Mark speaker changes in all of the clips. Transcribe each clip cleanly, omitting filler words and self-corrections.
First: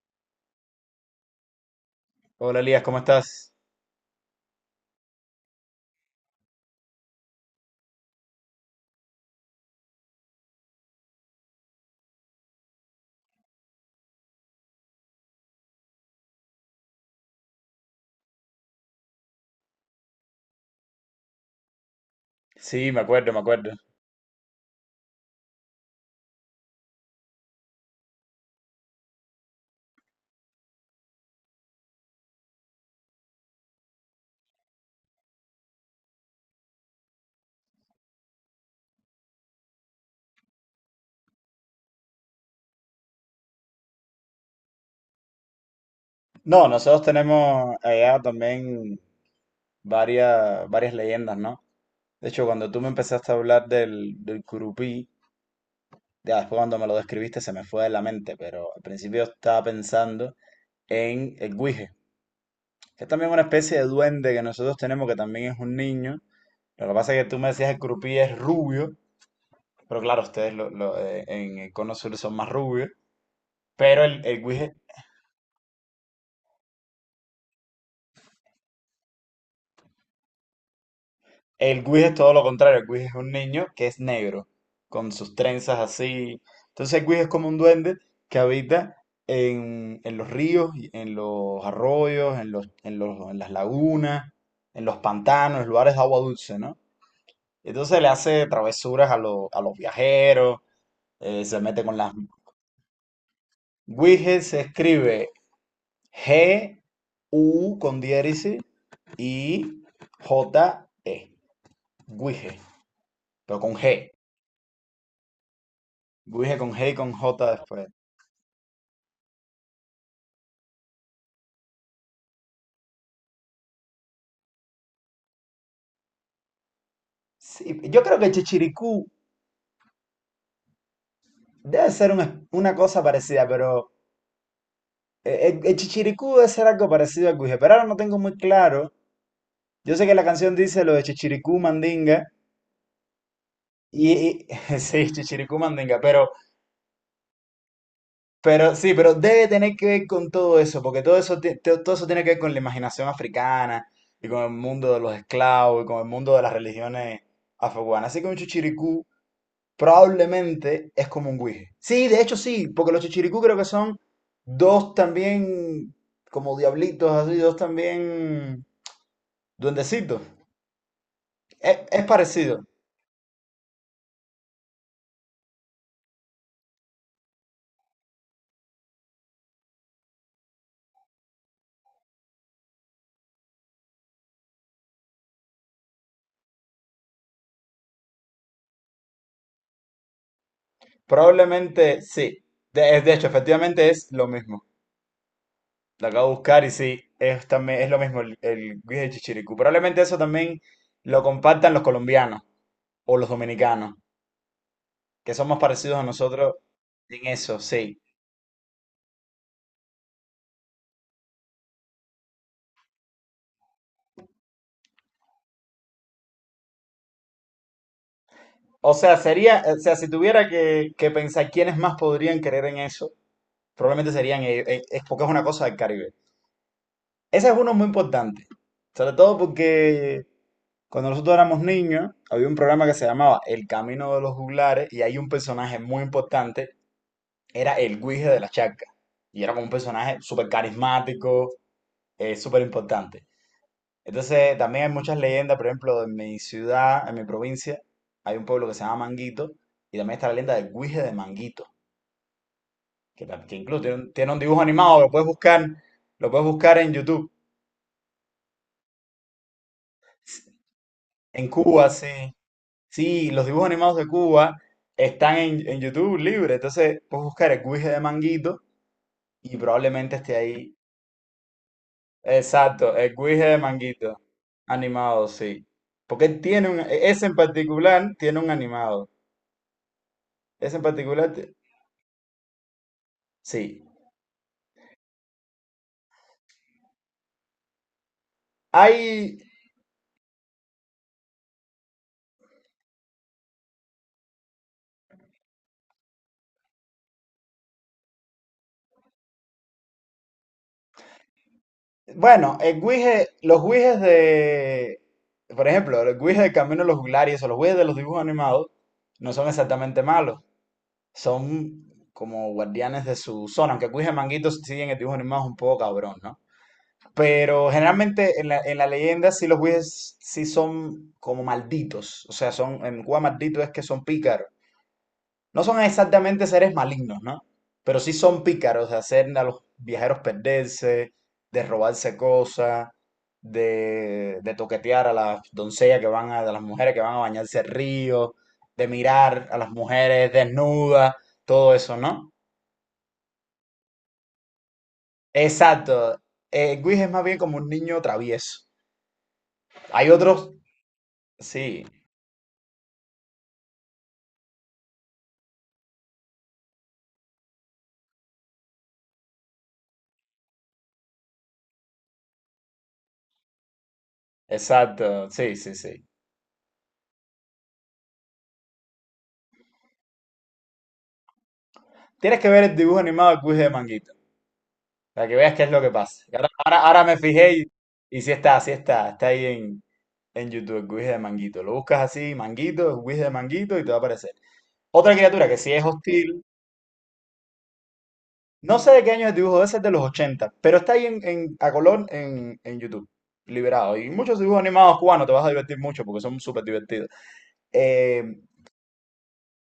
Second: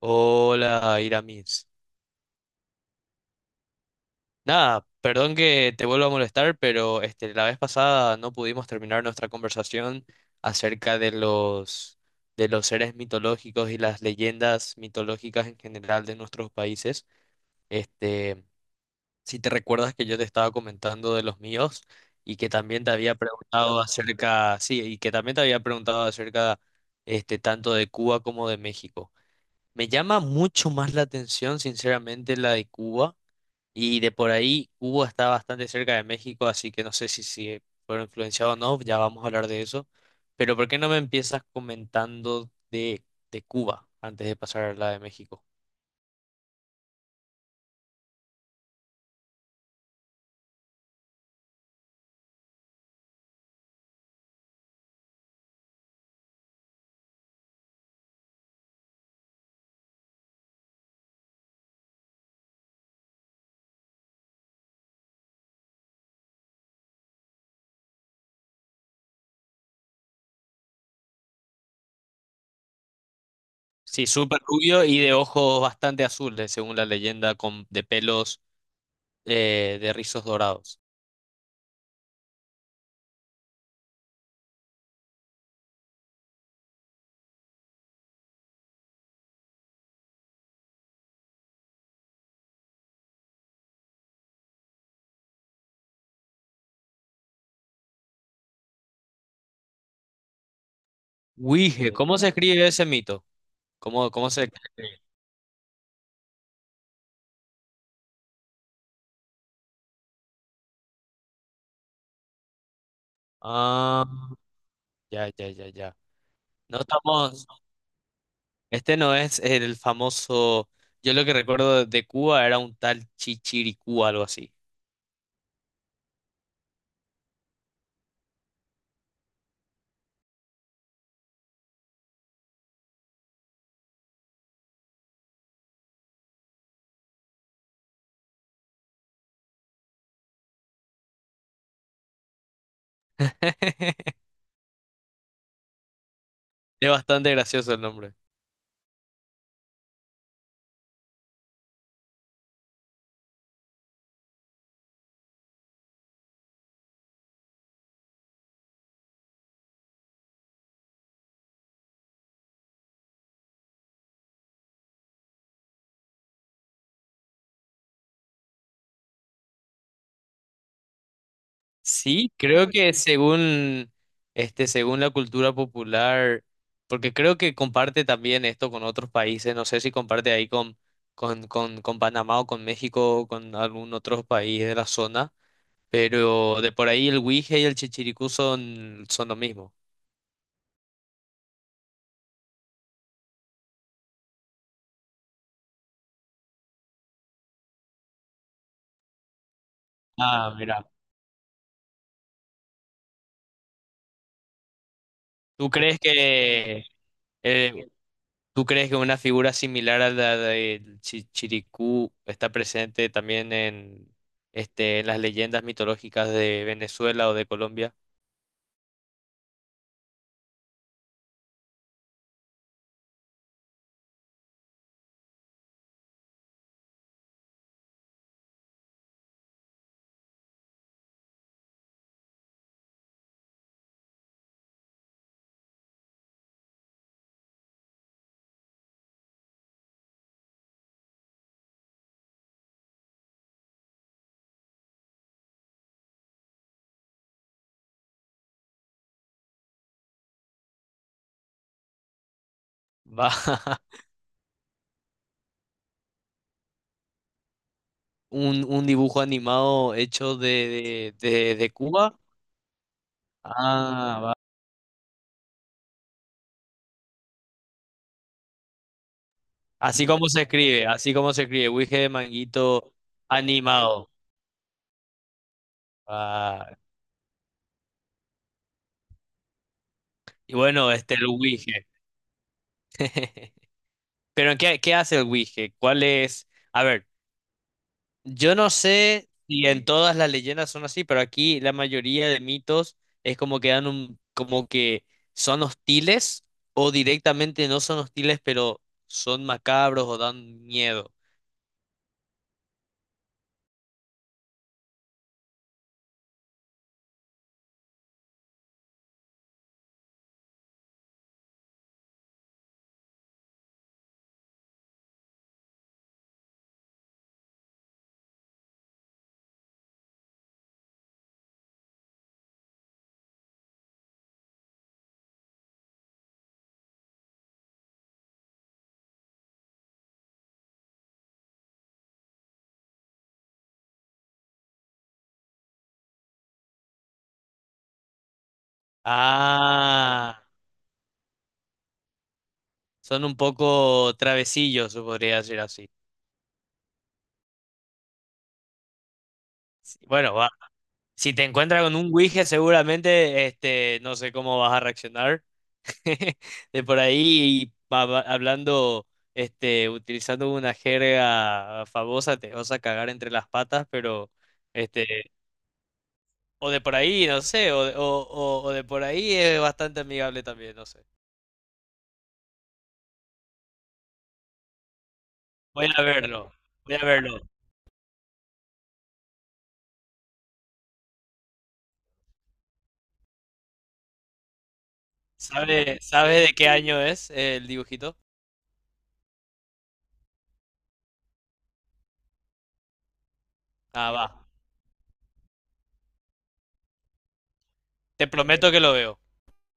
Speaker 1: Hola, Iramis.
Speaker 2: Hola Elías, ¿cómo estás?
Speaker 1: Nada, perdón que te vuelva a molestar, pero la vez pasada no pudimos terminar nuestra conversación acerca de los seres mitológicos y las leyendas mitológicas en general de nuestros países. Este, si te recuerdas que yo te estaba comentando de los míos y que también
Speaker 2: Sí,
Speaker 1: te
Speaker 2: me
Speaker 1: había
Speaker 2: acuerdo, me acuerdo.
Speaker 1: preguntado y que también te había preguntado acerca tanto de Cuba como de México. Me llama mucho más la atención, sinceramente, la de Cuba. Y de por ahí, Cuba está bastante cerca de México, así que no sé si fueron influenciados o no, ya vamos a hablar de eso. Pero ¿por qué no me empiezas comentando de Cuba antes de pasar a la de México?
Speaker 2: No, nosotros tenemos allá también varias leyendas, ¿no? De hecho, cuando tú me empezaste a hablar del Curupí, ya después cuando me lo describiste se me fue de la mente, pero al principio estaba pensando en el Guije, que es también una especie de duende que nosotros tenemos que también es un niño. Lo que pasa es que tú me decías el Curupí es rubio, pero claro, ustedes en el Cono Sur son más rubios, pero
Speaker 1: Sí,
Speaker 2: el,
Speaker 1: súper
Speaker 2: el Guije.
Speaker 1: rubio y de ojos bastante azules, según la leyenda, de pelos de rizos dorados.
Speaker 2: El Guis es todo lo contrario. El Guis es un niño que es negro, con sus trenzas así. Entonces el Guis es como un duende que habita en los ríos, y en los arroyos, en las lagunas, en los pantanos, en lugares de agua dulce, ¿no? Entonces le hace travesuras a los viajeros, se mete
Speaker 1: Huije,
Speaker 2: con las...
Speaker 1: ¿cómo se escribe ese mito?
Speaker 2: Guis
Speaker 1: ¿Cómo se
Speaker 2: se
Speaker 1: escribe?
Speaker 2: escribe G-U con diéresis y J-E. Guije, pero con G.
Speaker 1: Ah, ya, ya, ya, ya.
Speaker 2: Guije con
Speaker 1: No
Speaker 2: G y con
Speaker 1: estamos.
Speaker 2: J después.
Speaker 1: Este no es el famoso, yo lo que recuerdo de Cuba era un tal Chichiricú, algo así.
Speaker 2: Sí, yo creo que Chichiricú debe ser un una cosa parecida, pero el Chichiricú debe ser algo parecido al Guije, pero ahora no tengo muy claro. Yo sé que la canción dice lo de Chichiricú Mandinga, sí, Chichiricú Mandinga,
Speaker 1: Es bastante gracioso el nombre.
Speaker 2: pero sí, pero debe tener que ver con todo eso, porque todo eso, todo eso tiene que ver con la imaginación africana, y con el mundo de los esclavos, y con el mundo de las religiones afrocubanas. Así que un Chichiricú probablemente es como un guije. Sí, de hecho sí, porque los chichiricú creo que son dos también como diablitos, así, dos también duendecitos. Es
Speaker 1: Sí,
Speaker 2: parecido.
Speaker 1: creo que según la cultura popular, porque creo que comparte también esto con otros países, no sé si comparte ahí con Panamá o con México o con algún otro país de la zona, pero de por ahí el Huije y el Chichiricú son lo mismo.
Speaker 2: Probablemente sí. De hecho, efectivamente es lo mismo. Lo acabo de buscar y sí, es, también, es lo mismo el guije chichiricú. Probablemente eso
Speaker 1: Ah,
Speaker 2: también
Speaker 1: mira.
Speaker 2: lo compartan los colombianos o los dominicanos, que son más
Speaker 1: ¿Tú
Speaker 2: parecidos
Speaker 1: crees
Speaker 2: a nosotros
Speaker 1: que
Speaker 2: en eso,
Speaker 1: eh,
Speaker 2: sí.
Speaker 1: ¿Tú crees que una figura similar a la de Chiricú está presente también en, en las leyendas mitológicas de Venezuela o de Colombia?
Speaker 2: O sea, sería, o sea, si tuviera que pensar quiénes más podrían creer en eso, probablemente serían ellos, es porque es una cosa del Caribe. Ese es uno muy importante, sobre todo porque cuando nosotros éramos niños, había un programa que se llamaba El Camino de los Juglares y hay un personaje muy importante, era el Guije de la Charca. Y era como un personaje súper carismático, súper importante. Entonces, también hay muchas leyendas, por ejemplo, en mi ciudad, en mi provincia, hay un pueblo que se llama Manguito, y también está la leyenda del Guije de Manguito, que,
Speaker 1: Va.
Speaker 2: que incluso tiene un dibujo animado, lo puedes buscar en YouTube.
Speaker 1: Un dibujo animado hecho
Speaker 2: S-
Speaker 1: de, de,
Speaker 2: En
Speaker 1: de- de
Speaker 2: Cuba, sí.
Speaker 1: Cuba.
Speaker 2: Sí, los dibujos animados de
Speaker 1: Ah, va.
Speaker 2: Cuba están en YouTube libre, entonces puedes buscar el Guije de Manguito y
Speaker 1: Así
Speaker 2: probablemente
Speaker 1: como
Speaker 2: esté
Speaker 1: se
Speaker 2: ahí.
Speaker 1: escribe, así como se escribe, Wige de
Speaker 2: Exacto,
Speaker 1: Manguito
Speaker 2: el Guije de
Speaker 1: animado.
Speaker 2: Manguito, animado, sí. Porque él tiene
Speaker 1: Ah,
Speaker 2: un, ese en particular tiene un animado.
Speaker 1: y
Speaker 2: Ese en
Speaker 1: bueno, este el
Speaker 2: particular
Speaker 1: Wige.
Speaker 2: sí.
Speaker 1: Pero ¿qué hace el Wige? ¿Cuál es? A ver. Yo no sé
Speaker 2: Hay,
Speaker 1: si en todas las leyendas son así, pero aquí la mayoría de mitos es como que son hostiles o directamente no son hostiles, pero son macabros o dan miedo.
Speaker 2: bueno, los guijes de, por ejemplo, los guijes de Camino de los Juglares o los guijes de los dibujos animados no son exactamente malos. Son como guardianes de su zona, aunque el guije de Manguito sí en el dibujo animado es un poco cabrón, ¿no? Pero generalmente en la leyenda sí los guijes sí son como malditos. O sea, son, en Cuba maldito es que son pícaros. No son exactamente seres malignos, ¿no? Pero sí son pícaros de hacer a los viajeros perderse, de robarse cosas, de toquetear a las doncellas que van a, de las mujeres que van a bañarse al río, de mirar a las mujeres
Speaker 1: Ah,
Speaker 2: desnudas, todo eso, ¿no?
Speaker 1: son un poco travesillos, se podría decir así.
Speaker 2: Exacto. Guis es más bien como un niño travieso.
Speaker 1: Sí,
Speaker 2: Hay
Speaker 1: bueno, va.
Speaker 2: otros,
Speaker 1: Si te encuentras
Speaker 2: sí,
Speaker 1: con un Ouija, seguramente, no sé cómo vas a reaccionar, de por ahí hablando, utilizando una jerga famosa, te vas a cagar entre las patas, pero
Speaker 2: exacto,
Speaker 1: este,
Speaker 2: sí, sí, sí.
Speaker 1: o de por ahí, no sé, o de por ahí es bastante amigable también, no sé.
Speaker 2: Tienes que ver el dibujo animado de Guis de Manguito. Para que veas qué es lo
Speaker 1: Voy
Speaker 2: que
Speaker 1: a
Speaker 2: pasa.
Speaker 1: verlo, voy
Speaker 2: Ahora
Speaker 1: a
Speaker 2: me
Speaker 1: verlo.
Speaker 2: fijé y sí está, sí está. Está ahí en YouTube, el Guis de Manguito. Lo buscas así, Manguito, Guis de Manguito, y te va a aparecer. Otra criatura que sí es
Speaker 1: ¿Sabe, sabe
Speaker 2: hostil.
Speaker 1: de qué año es el dibujito?
Speaker 2: No sé de qué año es el dibujo, ese es de los 80, pero está ahí a color en YouTube, liberado.
Speaker 1: Ah,
Speaker 2: Y muchos
Speaker 1: va.
Speaker 2: dibujos animados cubanos, te vas a divertir mucho porque son súper divertidos.
Speaker 1: Te
Speaker 2: Eh,
Speaker 1: prometo que lo veo.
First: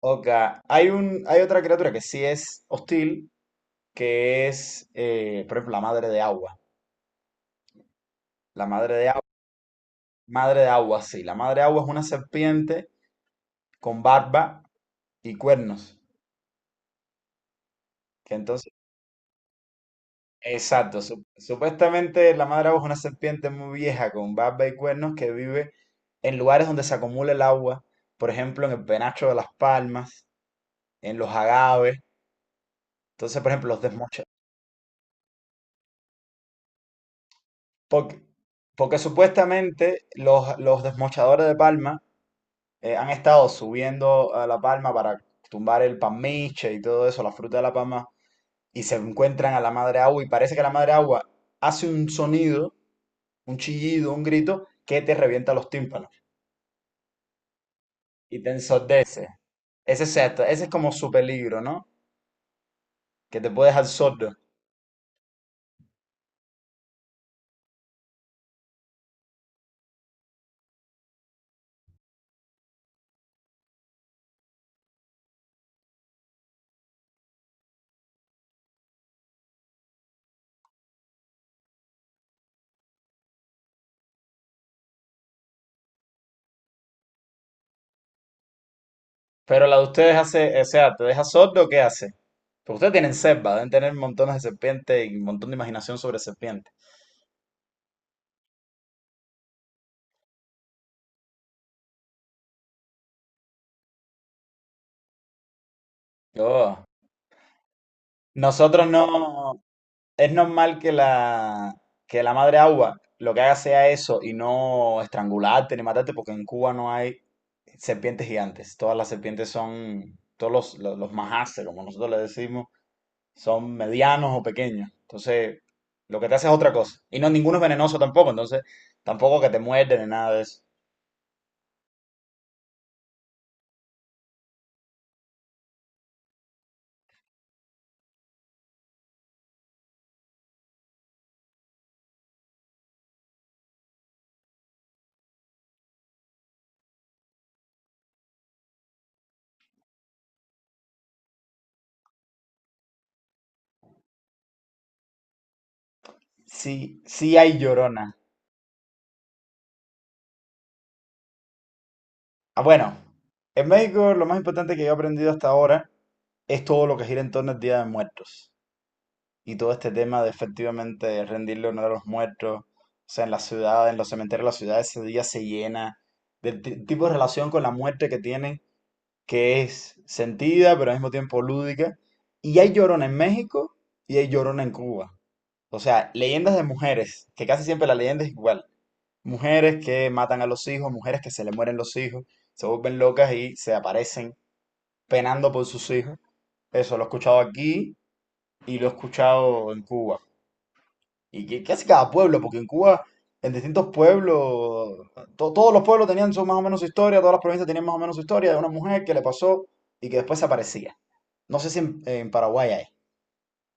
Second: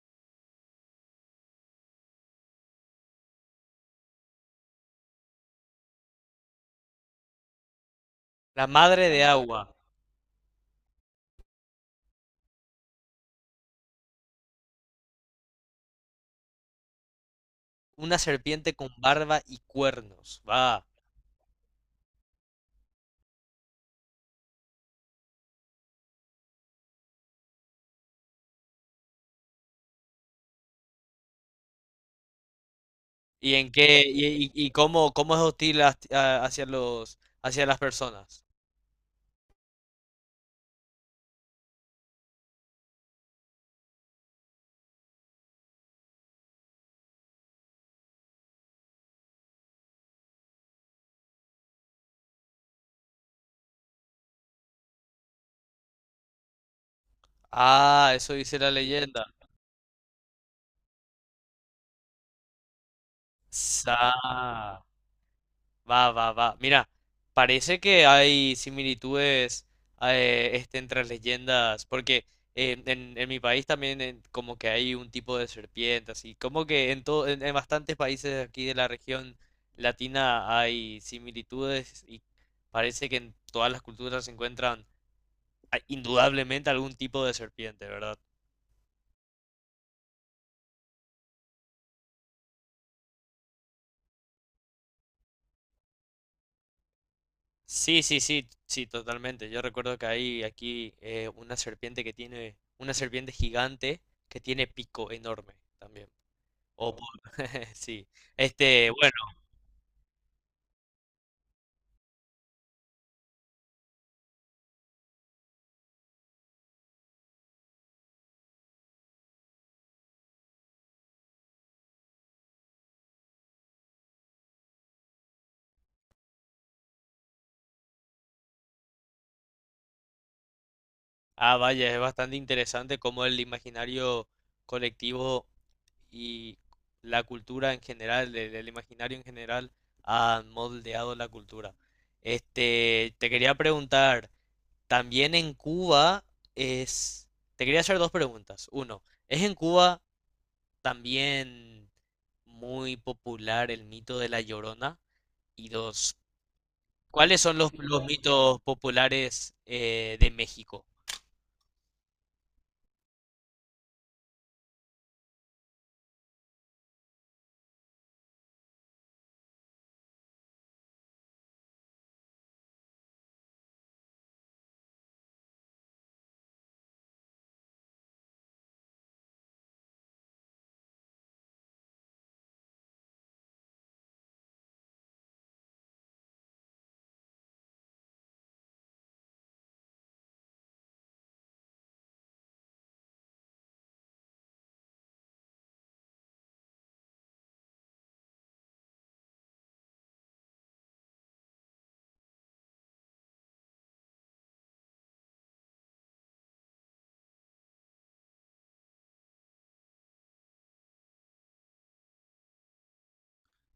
Speaker 2: ok, hay un, hay otra criatura que sí es hostil, que es, por ejemplo, la madre de agua. La
Speaker 1: La
Speaker 2: madre
Speaker 1: madre
Speaker 2: de
Speaker 1: de agua,
Speaker 2: Madre de agua, sí. La madre de agua es una serpiente con barba y cuernos.
Speaker 1: una
Speaker 2: Que entonces,
Speaker 1: serpiente con barba y cuernos. Va.
Speaker 2: exacto, supuestamente la madre de agua es una serpiente muy vieja con barba y cuernos que vive en lugares donde se acumula el agua, por ejemplo, en el penacho de las palmas, en los agaves. Entonces, por
Speaker 1: ¿Y
Speaker 2: ejemplo,
Speaker 1: en
Speaker 2: los
Speaker 1: qué
Speaker 2: desmocha.
Speaker 1: cómo es hostil hacia los hacia las
Speaker 2: Porque,
Speaker 1: personas?
Speaker 2: porque supuestamente los desmochadores de palma han estado subiendo a la palma para tumbar el palmiche y todo eso, la fruta de la palma y se encuentran a la madre agua y parece que la madre agua hace un sonido, un chillido, un grito que te revienta los tímpanos
Speaker 1: Ah, eso
Speaker 2: y te
Speaker 1: dice la leyenda.
Speaker 2: ensordece. Ese es, esto, ese es como su peligro, ¿no? Que te puede dejar sordo.
Speaker 1: Sa- Va, va, va. Mira, parece que hay similitudes entre las leyendas, porque en mi país también como que hay un tipo de serpiente, así como que en bastantes países aquí de la región latina hay similitudes y parece que en todas las culturas se encuentran indudablemente algún tipo de serpiente, ¿verdad?
Speaker 2: Pero la de ustedes hace, o sea, ¿te deja sordo o qué hace? Porque ustedes tienen selva, deben tener montones de serpientes y un montón de imaginación sobre serpientes.
Speaker 1: Sí, sí, sí, sí, totalmente. Yo recuerdo que hay aquí una serpiente que tiene, una serpiente gigante que tiene pico enorme también.
Speaker 2: Yo,
Speaker 1: O por- sí.
Speaker 2: nosotros
Speaker 1: Este, bueno,
Speaker 2: no. Es normal que la madre agua lo que haga sea eso y no estrangularte ni matarte, porque en Cuba no hay serpientes gigantes. Todas las serpientes son, los majaces, como nosotros le decimos, son medianos o pequeños. Entonces, lo que te hace es otra cosa. Y no, ninguno es venenoso tampoco, entonces tampoco que te muerden ni nada de eso.
Speaker 1: ah, vaya, es bastante interesante cómo el imaginario colectivo y la cultura en general, el imaginario en general, ha moldeado la cultura. Este, te quería preguntar. También en Cuba es... Te quería hacer dos preguntas. Uno, ¿es en Cuba también muy popular el mito de la Llorona? Y dos,
Speaker 2: Sí, sí
Speaker 1: ¿cuáles
Speaker 2: hay
Speaker 1: son los
Speaker 2: llorona.
Speaker 1: mitos populares de México?
Speaker 2: Ah, bueno, en México lo más importante que yo he aprendido hasta ahora es todo lo que gira en torno al Día de Muertos. Y todo este tema de efectivamente rendirle honor a los muertos. O sea, en la ciudad, en los cementerios de la ciudad, ese día se llena tipo de relación con la muerte que tienen, que es sentida, pero al mismo tiempo lúdica. Y hay llorona en México y hay llorona en Cuba. O sea, leyendas de mujeres, que casi siempre la leyenda es igual. Mujeres que matan a los hijos, mujeres que se le mueren los hijos, se vuelven locas y se aparecen penando por sus hijos. Eso lo he escuchado aquí y lo he escuchado en Cuba. Y que casi cada pueblo, porque en Cuba, en distintos pueblos, todos los pueblos tenían su, más o menos su historia, todas las provincias tenían más o menos su historia de una mujer que le pasó y que después aparecía. No sé si en Paraguay hay.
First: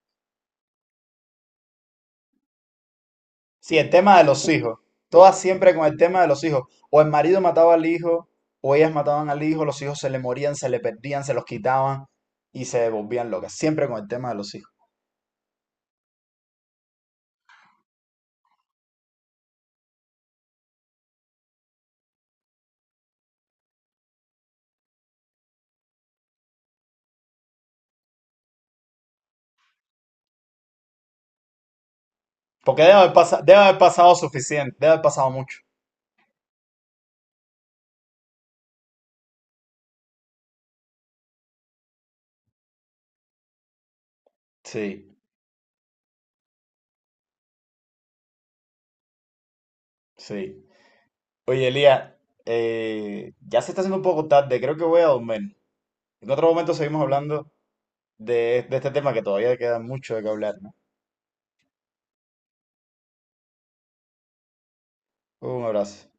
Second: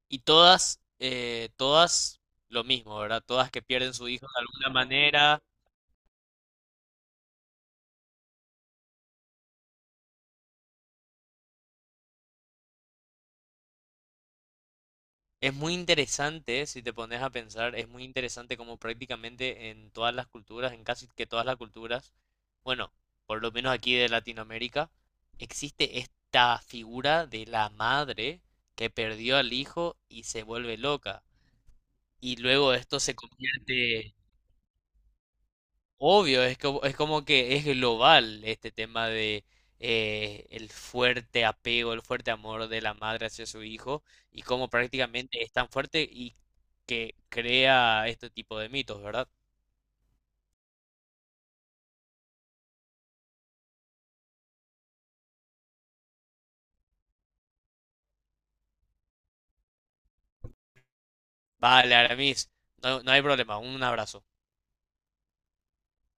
Speaker 1: Y todas, todas lo mismo, ¿verdad? Todas que
Speaker 2: Sí, el
Speaker 1: pierden su
Speaker 2: tema de
Speaker 1: hijo de
Speaker 2: los
Speaker 1: alguna
Speaker 2: hijos. Todas
Speaker 1: manera.
Speaker 2: siempre con el tema de los hijos. O el marido mataba al hijo, o ellas mataban al hijo, los hijos se le morían, se le perdían, se los quitaban y se volvían locas. Siempre con el tema de los hijos.
Speaker 1: Es muy interesante, si te pones a pensar, es muy interesante como prácticamente en todas las culturas, en casi que todas las culturas, bueno, por lo menos aquí de Latinoamérica, existe esta figura de la madre que perdió al hijo y se vuelve loca. Y luego
Speaker 2: Porque
Speaker 1: esto se
Speaker 2: debe haber pasado
Speaker 1: convierte.
Speaker 2: suficiente, debe haber pasado mucho.
Speaker 1: Obvio, es como que es global este tema de el fuerte apego, el fuerte amor de la madre hacia su hijo y cómo
Speaker 2: Sí,
Speaker 1: prácticamente es tan fuerte y que crea este tipo de mitos, ¿verdad?
Speaker 2: sí. Oye, Elías, ya se está haciendo un poco tarde, creo que voy a dormir. En otro momento seguimos hablando de este tema que todavía queda mucho de que hablar, ¿no?
Speaker 1: Vale, Aramis, no hay problema, un abrazo.
Speaker 2: Un abrazo.